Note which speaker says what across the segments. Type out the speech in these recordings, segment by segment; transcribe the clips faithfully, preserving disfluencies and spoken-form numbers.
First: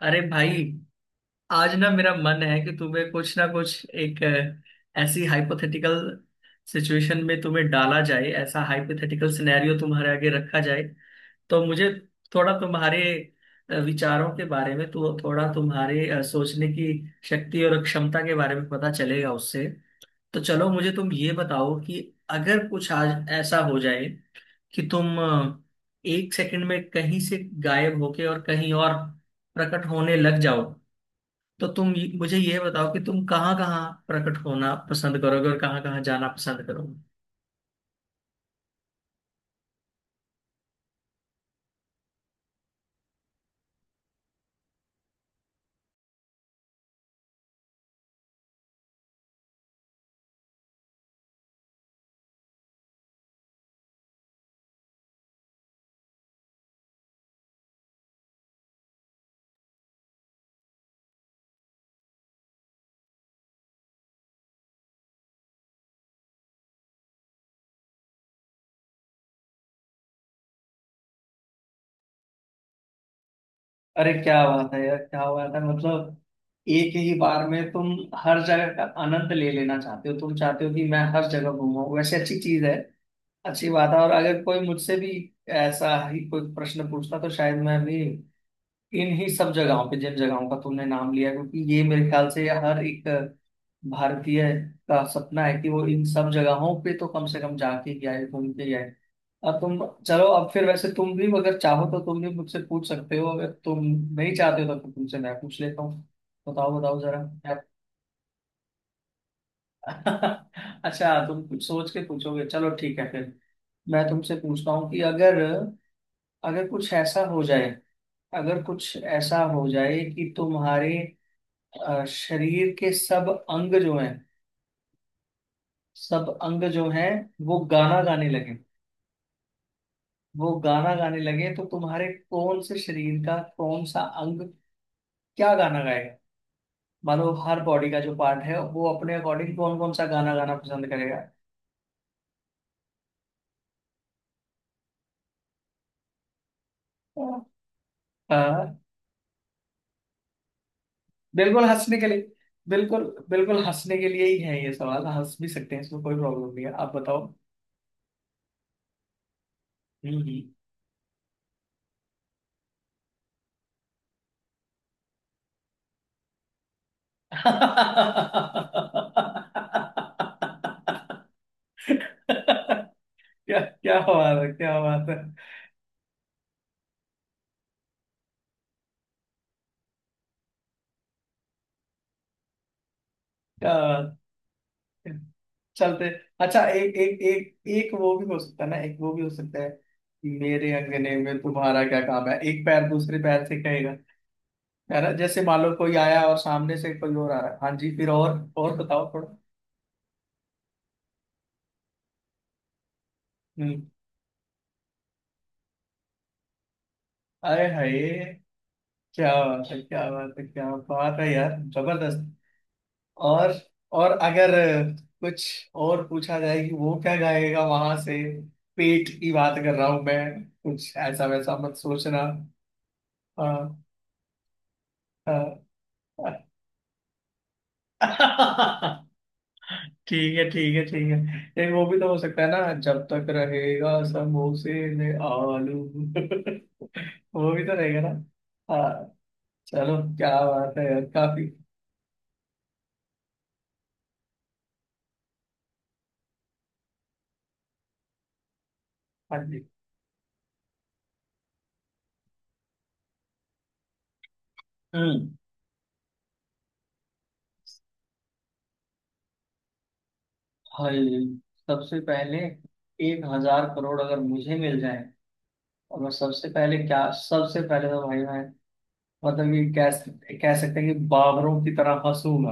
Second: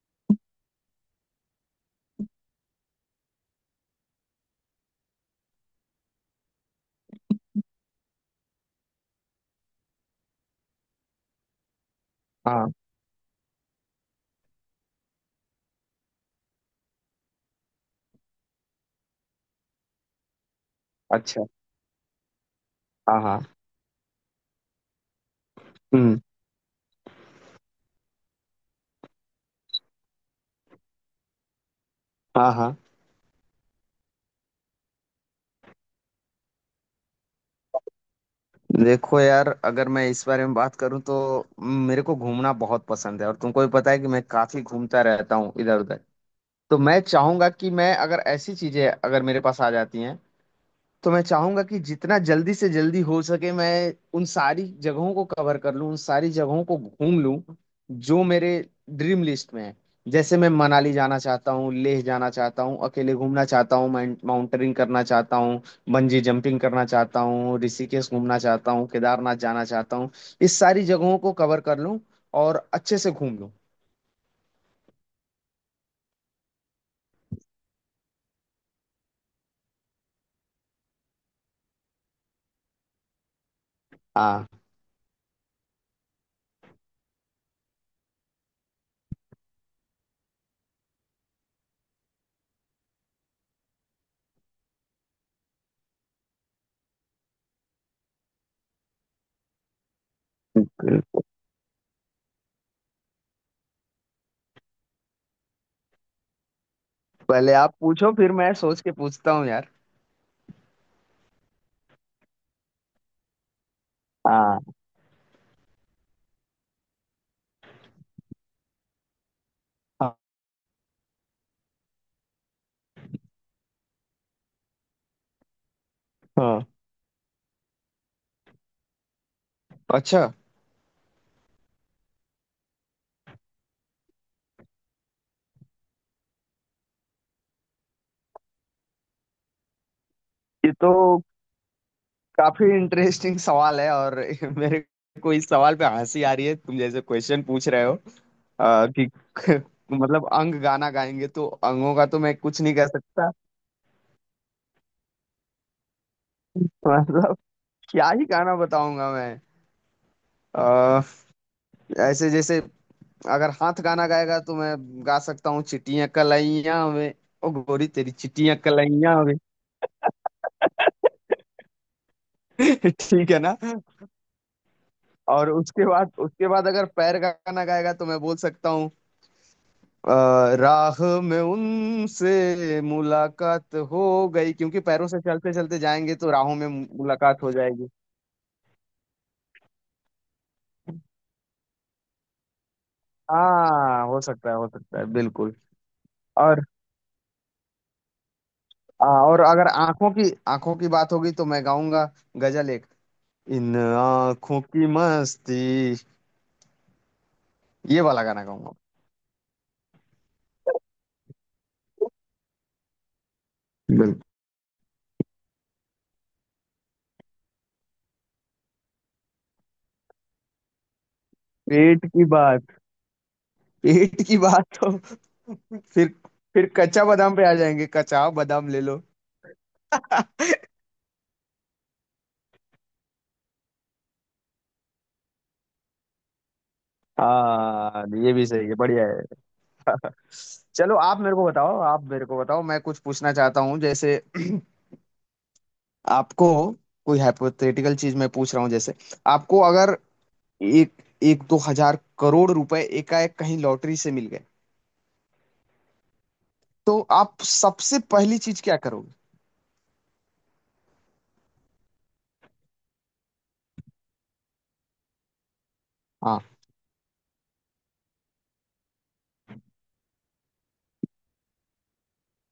Speaker 1: अरे भाई। आज ना मेरा मन है कि तुम्हें कुछ ना कुछ एक अ, ऐसी हाइपोथेटिकल सिचुएशन में तुम्हें डाला जाए, ऐसा हाइपोथेटिकल सिनेरियो तुम्हारे आगे रखा जाए, तो मुझे थोड़ा
Speaker 2: हाँ।
Speaker 1: तुम्हारे अ, विचारों के बारे में, तो थोड़ा तुम्हारे अ, सोचने की शक्ति और क्षमता के बारे में पता चलेगा उससे। तो चलो, मुझे तुम ये
Speaker 2: अच्छा।
Speaker 1: बताओ कि अगर कुछ
Speaker 2: हाँ,
Speaker 1: आज
Speaker 2: हाँ।
Speaker 1: ऐसा हो जाए कि तुम अ,
Speaker 2: हम्म।
Speaker 1: एक सेकंड में कहीं से गायब होके और कहीं और प्रकट होने लग जाओ, तो तुम ये- मुझे
Speaker 2: हाँ,
Speaker 1: ये
Speaker 2: हाँ।
Speaker 1: बताओ कि तुम कहाँ कहाँ प्रकट होना पसंद करोगे और कहाँ कहाँ जाना पसंद करोगे।
Speaker 2: देखो यार, अगर मैं इस बारे में बात करूँ तो मेरे को घूमना बहुत पसंद है और तुमको भी पता है कि मैं काफी घूमता रहता हूँ इधर उधर। तो मैं चाहूंगा कि मैं अगर ऐसी चीजें अगर मेरे पास आ जाती हैं तो मैं चाहूंगा कि जितना जल्दी से जल्दी हो सके मैं उन सारी जगहों को कवर कर लूं, उन सारी जगहों को घूम लूं जो मेरे ड्रीम लिस्ट में है। जैसे मैं मनाली जाना चाहता हूँ, लेह जाना चाहता हूँ, अकेले घूमना चाहता हूँ, माउंटेनिंग करना चाहता हूँ, बंजी जंपिंग करना चाहता हूँ, ऋषिकेश घूमना चाहता हूँ, केदारनाथ जाना चाहता हूँ, इस सारी जगहों को कवर कर लूं और अच्छे से घूम लूं।
Speaker 1: अरे, क्या बात है यार, क्या बात है! मतलब एक ही बार में तुम हर जगह का आनंद ले लेना चाहते हो, तुम चाहते हो कि मैं हर जगह घूमूं। वैसे अच्छी चीज है, अच्छी बात है। और अगर कोई
Speaker 2: हाँ,
Speaker 1: मुझसे भी ऐसा ही कोई प्रश्न पूछता, तो शायद मैं भी इन्हीं सब जगहों पे, जिन जगहों का तुमने नाम लिया, क्योंकि ये मेरे ख्याल से हर एक भारतीय का सपना है कि वो इन सब जगहों पे तो कम से कम जाके ही आए, घूम के ही आए। अब तुम, चलो। अब फिर वैसे,
Speaker 2: बिल्कुल।
Speaker 1: तुम भी अगर चाहो तो तुम भी मुझसे पूछ सकते हो, अगर तुम नहीं चाहते हो तो फिर तुमसे मैं पूछ लेता हूँ। बताओ बताओ जरा
Speaker 2: पहले
Speaker 1: क्या-
Speaker 2: आप पूछो, फिर मैं सोच के पूछता हूँ यार।
Speaker 1: अच्छा, तुम कुछ सोच के पूछोगे? चलो ठीक है फिर। मैं तुमसे
Speaker 2: हाँ,
Speaker 1: पूछता हूँ कि अगर अगर कुछ ऐसा हो जाए अगर कुछ ऐसा हो जाए
Speaker 2: हाँ,
Speaker 1: कि तुम्हारे अ, शरीर के सब अंग जो हैं सब
Speaker 2: हाँ।
Speaker 1: अंग जो हैं वो गाना गाने लगे
Speaker 2: अच्छा,
Speaker 1: वो गाना गाने लगे, तो तुम्हारे कौन से शरीर का कौन सा अंग क्या गाना गाएगा? मानो हर बॉडी का जो पार्ट है वो अपने अकॉर्डिंग कौन कौन सा गाना गाना
Speaker 2: ये
Speaker 1: पसंद
Speaker 2: तो
Speaker 1: करेगा?
Speaker 2: काफी इंटरेस्टिंग सवाल है, और मेरे को इस सवाल पे हंसी आ रही है, तुम जैसे क्वेश्चन पूछ रहे हो।
Speaker 1: हाँ।
Speaker 2: अ, कि मतलब अंग गाना गाएंगे तो
Speaker 1: बिल्कुल
Speaker 2: अंगों
Speaker 1: हंसने के
Speaker 2: का तो
Speaker 1: लिए,
Speaker 2: मैं कुछ नहीं कह
Speaker 1: बिल्कुल,
Speaker 2: सकता।
Speaker 1: बिल्कुल हंसने के लिए ही है ये सवाल। हंस भी सकते हैं, इसमें कोई प्रॉब्लम नहीं है। आप बताओ।
Speaker 2: मतलब क्या ही गाना बताऊंगा मैं।
Speaker 1: हम्म,
Speaker 2: अ, ऐसे जैसे अगर हाथ गाना गाएगा तो मैं गा सकता हूँ, चिट्टियां कलाइयां वे,
Speaker 1: हम्म।
Speaker 2: ओ गोरी तेरी चिट्टियां कलाइयां वे। ठीक है ना।
Speaker 1: क्या क्या बात है! क्या बात है!
Speaker 2: और उसके बाद उसके बाद अगर पैर का गाना गाएगा तो मैं बोल सकता हूँ, अ, राह में उनसे
Speaker 1: क्या
Speaker 2: मुलाकात हो
Speaker 1: बात
Speaker 2: गई, क्योंकि पैरों
Speaker 1: है!
Speaker 2: से चलते चलते
Speaker 1: चलते।
Speaker 2: जाएंगे तो राहों
Speaker 1: अच्छा,
Speaker 2: में मु-
Speaker 1: एक एक
Speaker 2: मुलाकात हो
Speaker 1: एक
Speaker 2: जाएगी।
Speaker 1: एक वो भी हो सकता है ना, एक वो भी हो सकता है। मेरे अंगने में तुम्हारा क्या काम है, एक पैर दूसरे पैर से कहेगा।
Speaker 2: हाँ, हो सकता है, हो सकता
Speaker 1: है
Speaker 2: है,
Speaker 1: ना? जैसे
Speaker 2: बिल्कुल।
Speaker 1: मान लो कोई आया और
Speaker 2: और
Speaker 1: सामने से कोई और आ रहा है। हाँ जी। फिर और और
Speaker 2: आ,
Speaker 1: बताओ थोड़ा।
Speaker 2: और अगर आंखों की आंखों की बात होगी तो मैं गाऊंगा, गजल, एक इन
Speaker 1: हम्म।
Speaker 2: आंखों की मस्ती,
Speaker 1: अरे हाय!
Speaker 2: ये वाला गाना गाऊंगा।
Speaker 1: क्या बात है! क्या बात है! क्या बात है यार, जबरदस्त! और और
Speaker 2: बिल्कुल।
Speaker 1: अगर कुछ और पूछा जाए कि वो क्या गाएगा वहां से, पेट की बात कर रहा हूं मैं, कुछ ऐसा वैसा मत
Speaker 2: पेट
Speaker 1: सोचना।
Speaker 2: की बात।
Speaker 1: हाँ,
Speaker 2: पेट की बात तो
Speaker 1: हाँ।
Speaker 2: फिर फिर कच्चा बादाम पे आ जाएंगे, कच्चा बादाम ले लो।
Speaker 1: ठीक है, ठीक है, ठीक है। लेकिन वो भी तो हो सकता है ना, जब तक रहेगा समोसे में आलू वो भी तो रहेगा
Speaker 2: हाँ,
Speaker 1: ना।
Speaker 2: ये भी सही है,
Speaker 1: हाँ।
Speaker 2: बढ़िया है।
Speaker 1: चलो, क्या बात है
Speaker 2: चलो
Speaker 1: यार,
Speaker 2: आप मेरे को
Speaker 1: काफी।
Speaker 2: बताओ, आप मेरे को बताओ, मैं कुछ पूछना चाहता हूँ। जैसे आपको कोई हाइपोथेटिकल चीज मैं पूछ रहा हूँ, जैसे
Speaker 1: हाँ
Speaker 2: आपको
Speaker 1: जी।
Speaker 2: अगर एक एक दो हजार करोड़ रुपए एकाएक कहीं लॉटरी से मिल गए,
Speaker 1: हम्म।
Speaker 2: तो आप सबसे पहली चीज क्या करोगे?
Speaker 1: हाय! सबसे पहले, एक हजार करोड़ अगर मुझे मिल जाए, और मैं
Speaker 2: हाँ।
Speaker 1: सबसे पहले क्या, सबसे पहले तो भाई मैं, मतलब ये कह सक- कह सकते हैं कि बाबरों की तरह हंसूंगा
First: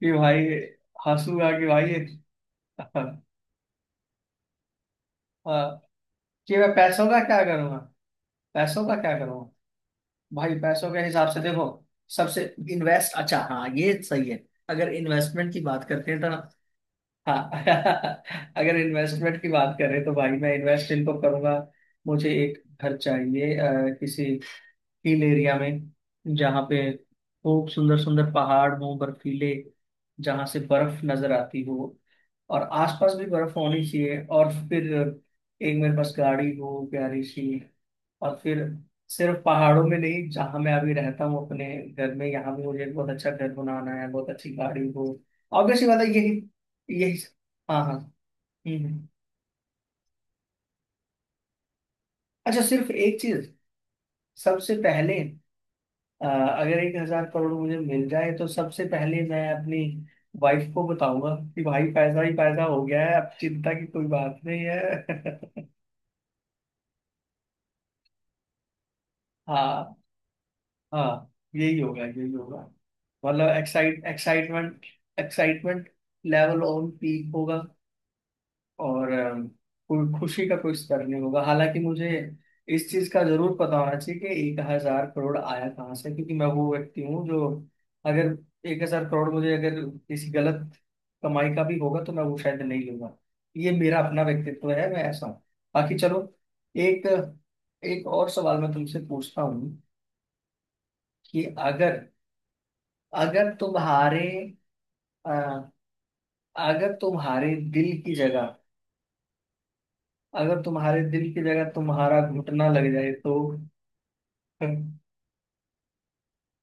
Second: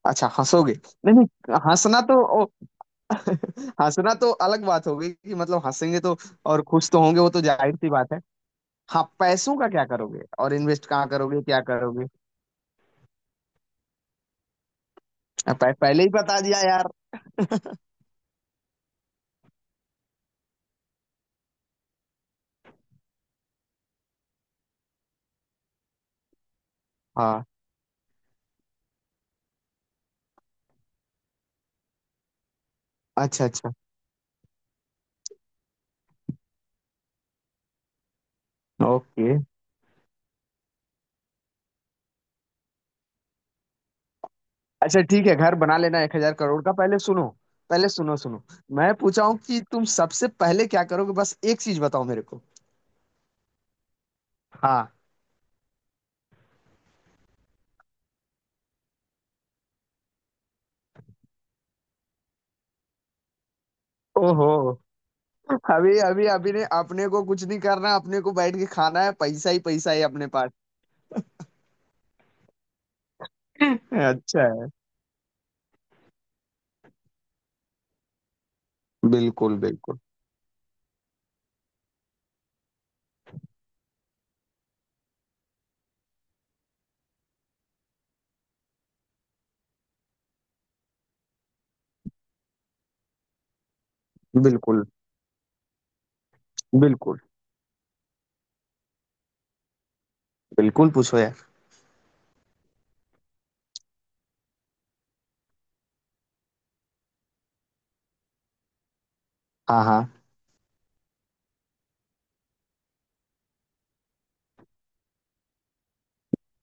Speaker 1: कि
Speaker 2: अच्छा,
Speaker 1: भाई,
Speaker 2: हंसोगे। नहीं,
Speaker 1: हंसूंगा
Speaker 2: नहीं,
Speaker 1: कि
Speaker 2: हंसना
Speaker 1: भाई
Speaker 2: तो ओ, हंसना तो अलग बात होगी कि मतलब
Speaker 1: हाँ,
Speaker 2: हंसेंगे तो,
Speaker 1: कि
Speaker 2: और
Speaker 1: मैं
Speaker 2: खुश तो
Speaker 1: पैसों का
Speaker 2: होंगे, वो तो
Speaker 1: क्या
Speaker 2: जाहिर
Speaker 1: करूंगा,
Speaker 2: सी बात है।
Speaker 1: पैसों का
Speaker 2: हाँ,
Speaker 1: क्या करूंगा।
Speaker 2: पैसों का क्या करोगे, और
Speaker 1: भाई
Speaker 2: इन्वेस्ट
Speaker 1: पैसों के
Speaker 2: कहाँ
Speaker 1: हिसाब से
Speaker 2: करोगे, क्या
Speaker 1: देखो,
Speaker 2: करोगे?
Speaker 1: सबसे, इन्वेस्ट, अच्छा हाँ ये सही है, अगर इन्वेस्टमेंट की
Speaker 2: पह,
Speaker 1: बात
Speaker 2: पहले ही
Speaker 1: करते हैं तो,
Speaker 2: बता दिया यार।
Speaker 1: हाँ। अगर इन्वेस्टमेंट की बात करें, तो भाई मैं इन्वेस्ट इनको करूंगा। मुझे एक घर चाहिए अ, किसी हिल एरिया में, जहाँ पे
Speaker 2: हाँ।
Speaker 1: खूब सुंदर सुंदर पहाड़ हो बर्फीले, जहाँ से बर्फ नजर आती हो, और आसपास भी
Speaker 2: अच्छा,
Speaker 1: बर्फ
Speaker 2: अच्छा।
Speaker 1: होनी चाहिए, और फिर एक मेरे पास गाड़ी हो प्यारी सी, और फिर
Speaker 2: ओके।
Speaker 1: सिर्फ पहाड़ों में नहीं, जहाँ मैं अभी रहता हूँ अपने घर में, यहाँ भी मुझे एक बहुत अच्छा घर बनाना है, बहुत अच्छी गाड़ी
Speaker 2: अच्छा,
Speaker 1: हो।
Speaker 2: ठीक है, घर बना
Speaker 1: ऑब्वियसली बात
Speaker 2: लेना
Speaker 1: है
Speaker 2: एक हजार करोड़ का, पहले
Speaker 1: यही, यही।
Speaker 2: सुनो।
Speaker 1: हाँ,
Speaker 2: पहले
Speaker 1: हाँ।
Speaker 2: सुनो, सुनो।
Speaker 1: हम्म,
Speaker 2: मैं
Speaker 1: हम्म।
Speaker 2: पूछा हूँ कि तुम सबसे पहले क्या करोगे, बस एक चीज बताओ मेरे को।
Speaker 1: अच्छा, सिर्फ एक चीज, सबसे
Speaker 2: हाँ।
Speaker 1: पहले अ, अगर एक हजार करोड़ मुझे मिल जाए, तो सबसे पहले मैं अपनी वाइफ को बताऊंगा कि भाई, पैसा ही पैसा हो गया है, अब चिंता की कोई बात नहीं
Speaker 2: ओहो।
Speaker 1: है।
Speaker 2: अभी अभी अभी ने अपने को कुछ नहीं करना, अपने को बैठ के खाना है, पैसा ही पैसा
Speaker 1: हाँ,
Speaker 2: है अपने पास।
Speaker 1: हाँ। यही होगा, यही होगा। मतलब एक्साइट
Speaker 2: अच्छा है।
Speaker 1: Excitement excitement level on peak होगा। और अम,
Speaker 2: बिल्कुल, बिल्कुल।
Speaker 1: कोई खुशी का कोई स्तर नहीं होगा, हालांकि मुझे इस चीज का जरूर पता होना चाहिए कि एक हजार करोड़ आया कहाँ से, क्योंकि मैं वो व्यक्ति हूँ जो, अगर एक हजार करोड़ मुझे, अगर किसी गलत कमाई का भी होगा, तो मैं वो शायद नहीं लूंगा। ये मेरा अपना व्यक्तित्व
Speaker 2: बिल्कुल,
Speaker 1: है, मैं ऐसा हूँ। बाकी चलो, एक
Speaker 2: बिल्कुल।
Speaker 1: एक और सवाल मैं तुमसे पूछता हूँ
Speaker 2: बिल्कुल पूछो यार।
Speaker 1: कि अगर अगर तुम्हारे अ, अगर तुम्हारे दिल की जगह
Speaker 2: हाँ, हाँ।
Speaker 1: अगर तुम्हारे दिल की जगह तुम्हारा घुटना लग जाए तो?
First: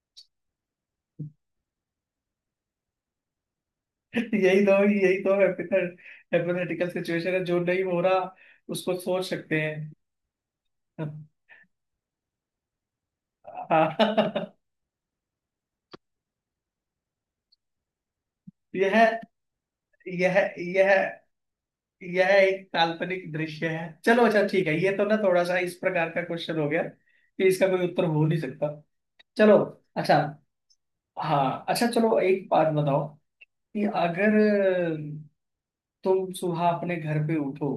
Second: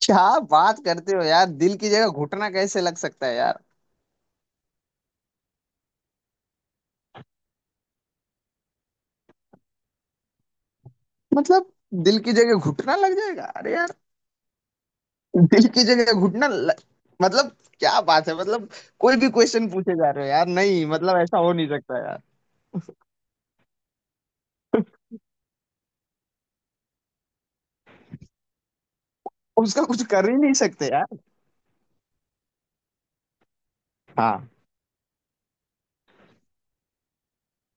Speaker 2: क्या बात करते हो यार, दिल की जगह घुटना कैसे लग सकता है यार?
Speaker 1: यही तो, यही तो हाइपोथेटिकल सिचुएशन है जो नहीं हो रहा, उसको सोच सकते हैं।
Speaker 2: मतलब, दिल की जगह घुटना लग जाएगा? अरे,
Speaker 1: हाँ।
Speaker 2: दिल की जगह घुटना ल- मतलब। क्या बात है, मतलब कोई
Speaker 1: यह
Speaker 2: भी क्वेश्चन पूछे जा रहे हो
Speaker 1: यह
Speaker 2: यार। नहीं
Speaker 1: यह
Speaker 2: मतलब ऐसा हो नहीं सकता यार,
Speaker 1: यह एक काल्पनिक दृश्य है। चलो अच्छा ठीक है, ये तो ना, थोड़ा सा इस प्रकार का क्वेश्चन हो गया कि इसका कोई उत्तर हो नहीं सकता। चलो।
Speaker 2: उसका कुछ
Speaker 1: अच्छा,
Speaker 2: कर ही नहीं सकते यार।
Speaker 1: हाँ अच्छा चलो, एक बात बताओ कि अगर
Speaker 2: हाँ,
Speaker 1: तुम सुबह अपने घर पे उठो,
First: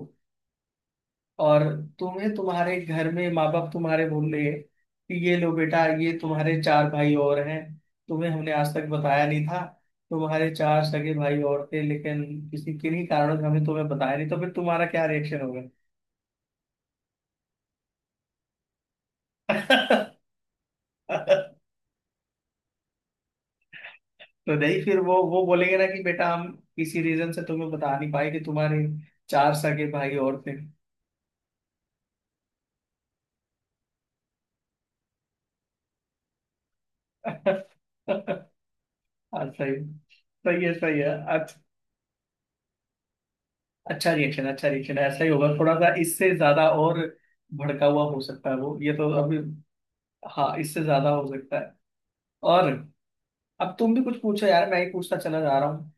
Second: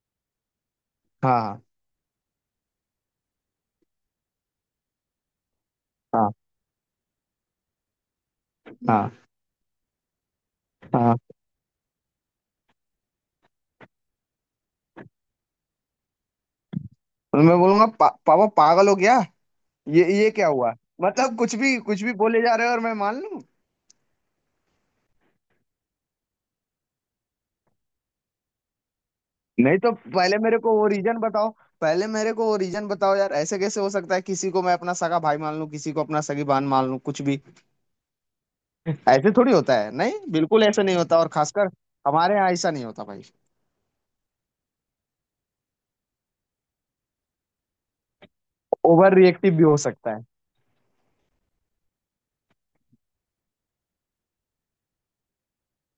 Speaker 1: और
Speaker 2: हाँ,
Speaker 1: तुम्हें तुम्हारे घर में माँ बाप तुम्हारे बोल रहे हैं कि ये लो बेटा, ये
Speaker 2: हाँ,
Speaker 1: तुम्हारे चार भाई और हैं, तुम्हें हमने आज तक
Speaker 2: हाँ,
Speaker 1: बताया नहीं था, तुम्हारे चार सगे
Speaker 2: हाँ।
Speaker 1: भाई और थे, लेकिन किसी किन्हीं कारणों से हमें तुम्हें बताया नहीं, तो फिर तुम्हारा क्या रिएक्शन होगा?
Speaker 2: तो मैं बोलूंगा, पा, पापा पागल हो गया, ये ये क्या हुआ। मतलब कुछ भी कुछ भी बोले जा रहे हो और मैं मान लूं?
Speaker 1: तो नहीं, फिर वो वो बोलेंगे ना कि बेटा, हम किसी रीजन से तुम्हें बता नहीं पाए कि तुम्हारे चार
Speaker 2: नहीं,
Speaker 1: सगे
Speaker 2: तो
Speaker 1: भाई
Speaker 2: पहले
Speaker 1: और थे।
Speaker 2: मेरे को वो रीजन बताओ। पहले मेरे को वो रीजन बताओ यार, ऐसे कैसे हो सकता है, किसी को मैं अपना सगा भाई मान लूं, किसी को अपना सगी बहन मान लूं, कुछ भी?
Speaker 1: हाँ।
Speaker 2: ऐसे थोड़ी
Speaker 1: सही
Speaker 2: होता है, नहीं, बिल्कुल
Speaker 1: सही है,
Speaker 2: ऐसे नहीं
Speaker 1: सही है।
Speaker 2: होता, और खासकर हमारे यहाँ ऐसा नहीं होता भाई।
Speaker 1: अच्छा रिएक्शन अच्छा रिएक्शन ऐसा ही होगा, थोड़ा सा इससे ज्यादा और भड़का हुआ हो सकता है वो, ये तो
Speaker 2: ओवर
Speaker 1: अभी।
Speaker 2: रिएक्टिव भी हो सकता है।
Speaker 1: हाँ, इससे ज्यादा हो सकता है। और अब तुम भी कुछ पूछो यार, मैं ही पूछता चला जा रहा हूँ।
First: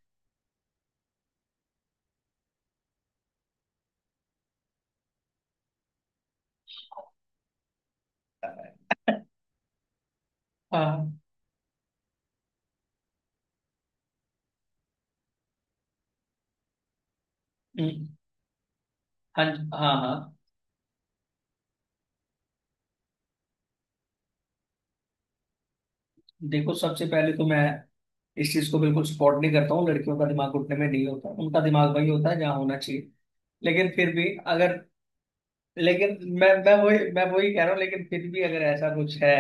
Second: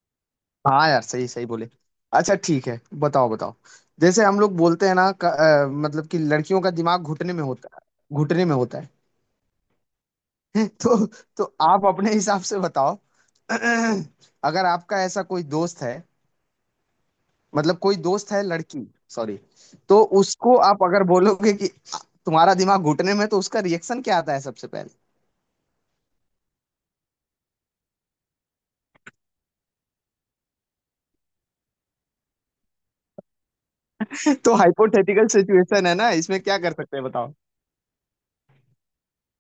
Speaker 2: हाँ यार, सही सही बोले। अच्छा, ठीक है, बताओ, बताओ। जैसे हम लोग बोलते हैं ना, क- अ, मतलब कि लड़कियों का दिमाग घुटने में होता है, घुटने में होता है। तो
Speaker 1: हाँ।
Speaker 2: तो आप अपने हिसाब से बताओ। अगर आपका ऐसा कोई दोस्त है, मतलब कोई
Speaker 1: हम्म,
Speaker 2: दोस्त है लड़की, सॉरी।
Speaker 1: हाँ, हाँ,
Speaker 2: तो
Speaker 1: हाँ।
Speaker 2: उसको आप अगर बोलोगे कि तुम्हारा दिमाग घुटने में है, तो उसका रिएक्शन क्या आता है सबसे पहले?
Speaker 1: देखो, सबसे पहले तो मैं इस चीज को बिल्कुल सपोर्ट नहीं करता हूँ, लड़कियों का दिमाग घुटने में नहीं होता, उनका दिमाग वही होता है जहाँ होना चाहिए। लेकिन फिर भी
Speaker 2: तो
Speaker 1: अगर
Speaker 2: हाइपोथेटिकल सिचुएशन है ना,
Speaker 1: लेकिन
Speaker 2: इसमें
Speaker 1: मैं
Speaker 2: क्या कर
Speaker 1: मैं
Speaker 2: सकते हैं,
Speaker 1: वही मैं
Speaker 2: बताओ।
Speaker 1: वही कह रहा हूँ, लेकिन फिर भी अगर ऐसा कुछ है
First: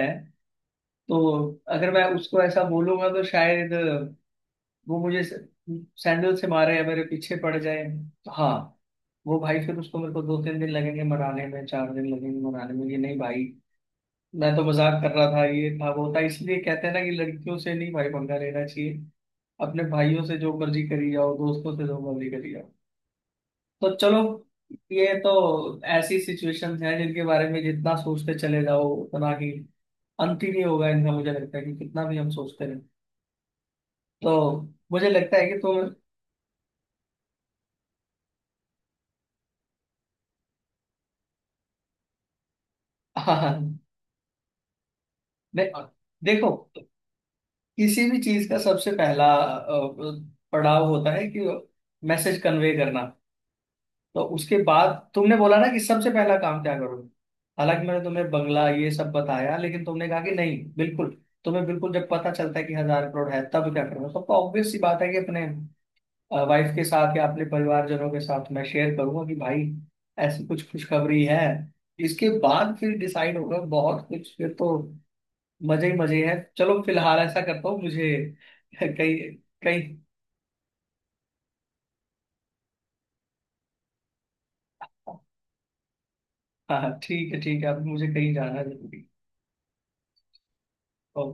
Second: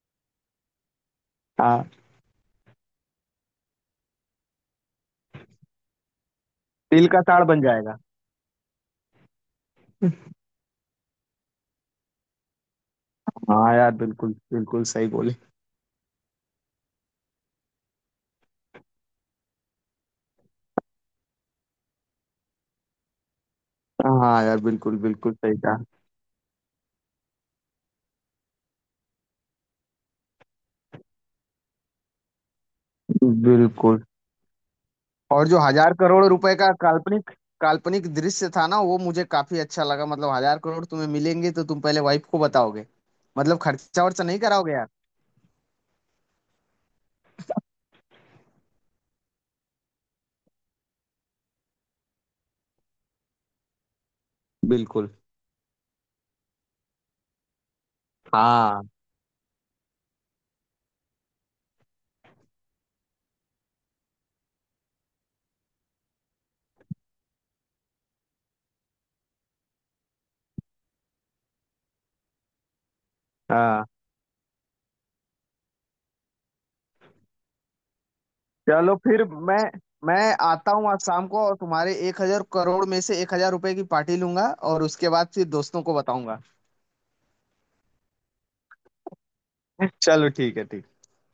Speaker 1: तो,
Speaker 2: हाँ।
Speaker 1: अगर मैं उसको ऐसा बोलूंगा तो शायद वो मुझे सैंडल से मारे, या मेरे
Speaker 2: तिल का
Speaker 1: पीछे
Speaker 2: ताड़
Speaker 1: पड़
Speaker 2: बन
Speaker 1: जाए।
Speaker 2: जाएगा।
Speaker 1: तो हाँ, वो भाई, फिर उसको मेरे को दो तीन दिन लगेंगे मनाने में, चार दिन लगेंगे मनाने में, ये नहीं भाई।
Speaker 2: हाँ यार, बिल्कुल
Speaker 1: मैं तो
Speaker 2: बिल्कुल
Speaker 1: मजाक
Speaker 2: सही
Speaker 1: कर रहा
Speaker 2: बोले।
Speaker 1: था, ये था वो था, इसलिए कहते हैं ना कि लड़कियों से नहीं भाई पंगा लेना चाहिए, अपने भाइयों से जो मर्जी करी जाओ, दोस्तों से जो मर्जी करी जाओ। तो चलो,
Speaker 2: हाँ यार, बिल्कुल
Speaker 1: ये तो
Speaker 2: बिल्कुल सही कहा।
Speaker 1: ऐसी सिचुएशंस हैं जिनके बारे में जितना सोचते चले जाओ, उतना ही अंत ही नहीं होगा इनका, मुझे लगता है कि कितना भी हम सोचते रहे।
Speaker 2: बिल्कुल।
Speaker 1: तो मुझे लगता है
Speaker 2: और
Speaker 1: कि
Speaker 2: जो
Speaker 1: तुम
Speaker 2: हजार करोड़ रुपए का काल्पनिक काल्पनिक दृश्य था ना, वो मुझे काफी अच्छा लगा। मतलब हजार करोड़ तुम्हें मिलेंगे तो तुम पहले वाइफ को बताओगे? मतलब
Speaker 1: हाँ,
Speaker 2: खर्चा वर्चा नहीं कराओगे यार।
Speaker 1: दे, देखो, किसी भी चीज का सबसे पहला अ, पड़ाव होता है कि मैसेज कन्वे करना, तो उसके बाद
Speaker 2: बिल्कुल।
Speaker 1: तुमने बोला ना कि सबसे पहला काम क्या करोगे। हालांकि मैंने तुम्हें बंगला, ये
Speaker 2: हाँ,
Speaker 1: सब बताया, लेकिन तुमने कहा कि नहीं बिल्कुल, तुम्हें बिल्कुल जब पता चलता है कि हजार करोड़ है, तब क्या करूंगा सबको। ऑब्वियस सी बात है कि अपने वाइफ के साथ या अपने परिवारजनों के साथ मैं शेयर करूंगा कि भाई, ऐसी कुछ खुशखबरी है। इसके बाद फिर डिसाइड होगा
Speaker 2: हाँ।
Speaker 1: बहुत कुछ, फिर तो मजे ही मजे हैं। चलो फिलहाल ऐसा करता हूँ मुझे
Speaker 2: चलो
Speaker 1: कहीं,
Speaker 2: फिर। मैं
Speaker 1: कहीं।
Speaker 2: मैं आता हूँ आज शाम को, और तुम्हारे एक हजार करोड़ में से एक हजार रुपए की पार्टी लूंगा, और उसके बाद फिर दोस्तों को बताऊंगा।
Speaker 1: हाँ हाँ, ठीक है, ठीक है। अभी मुझे कहीं जाना है जरूरी।
Speaker 2: चलो ठीक है, ठीक है।
Speaker 1: ओके।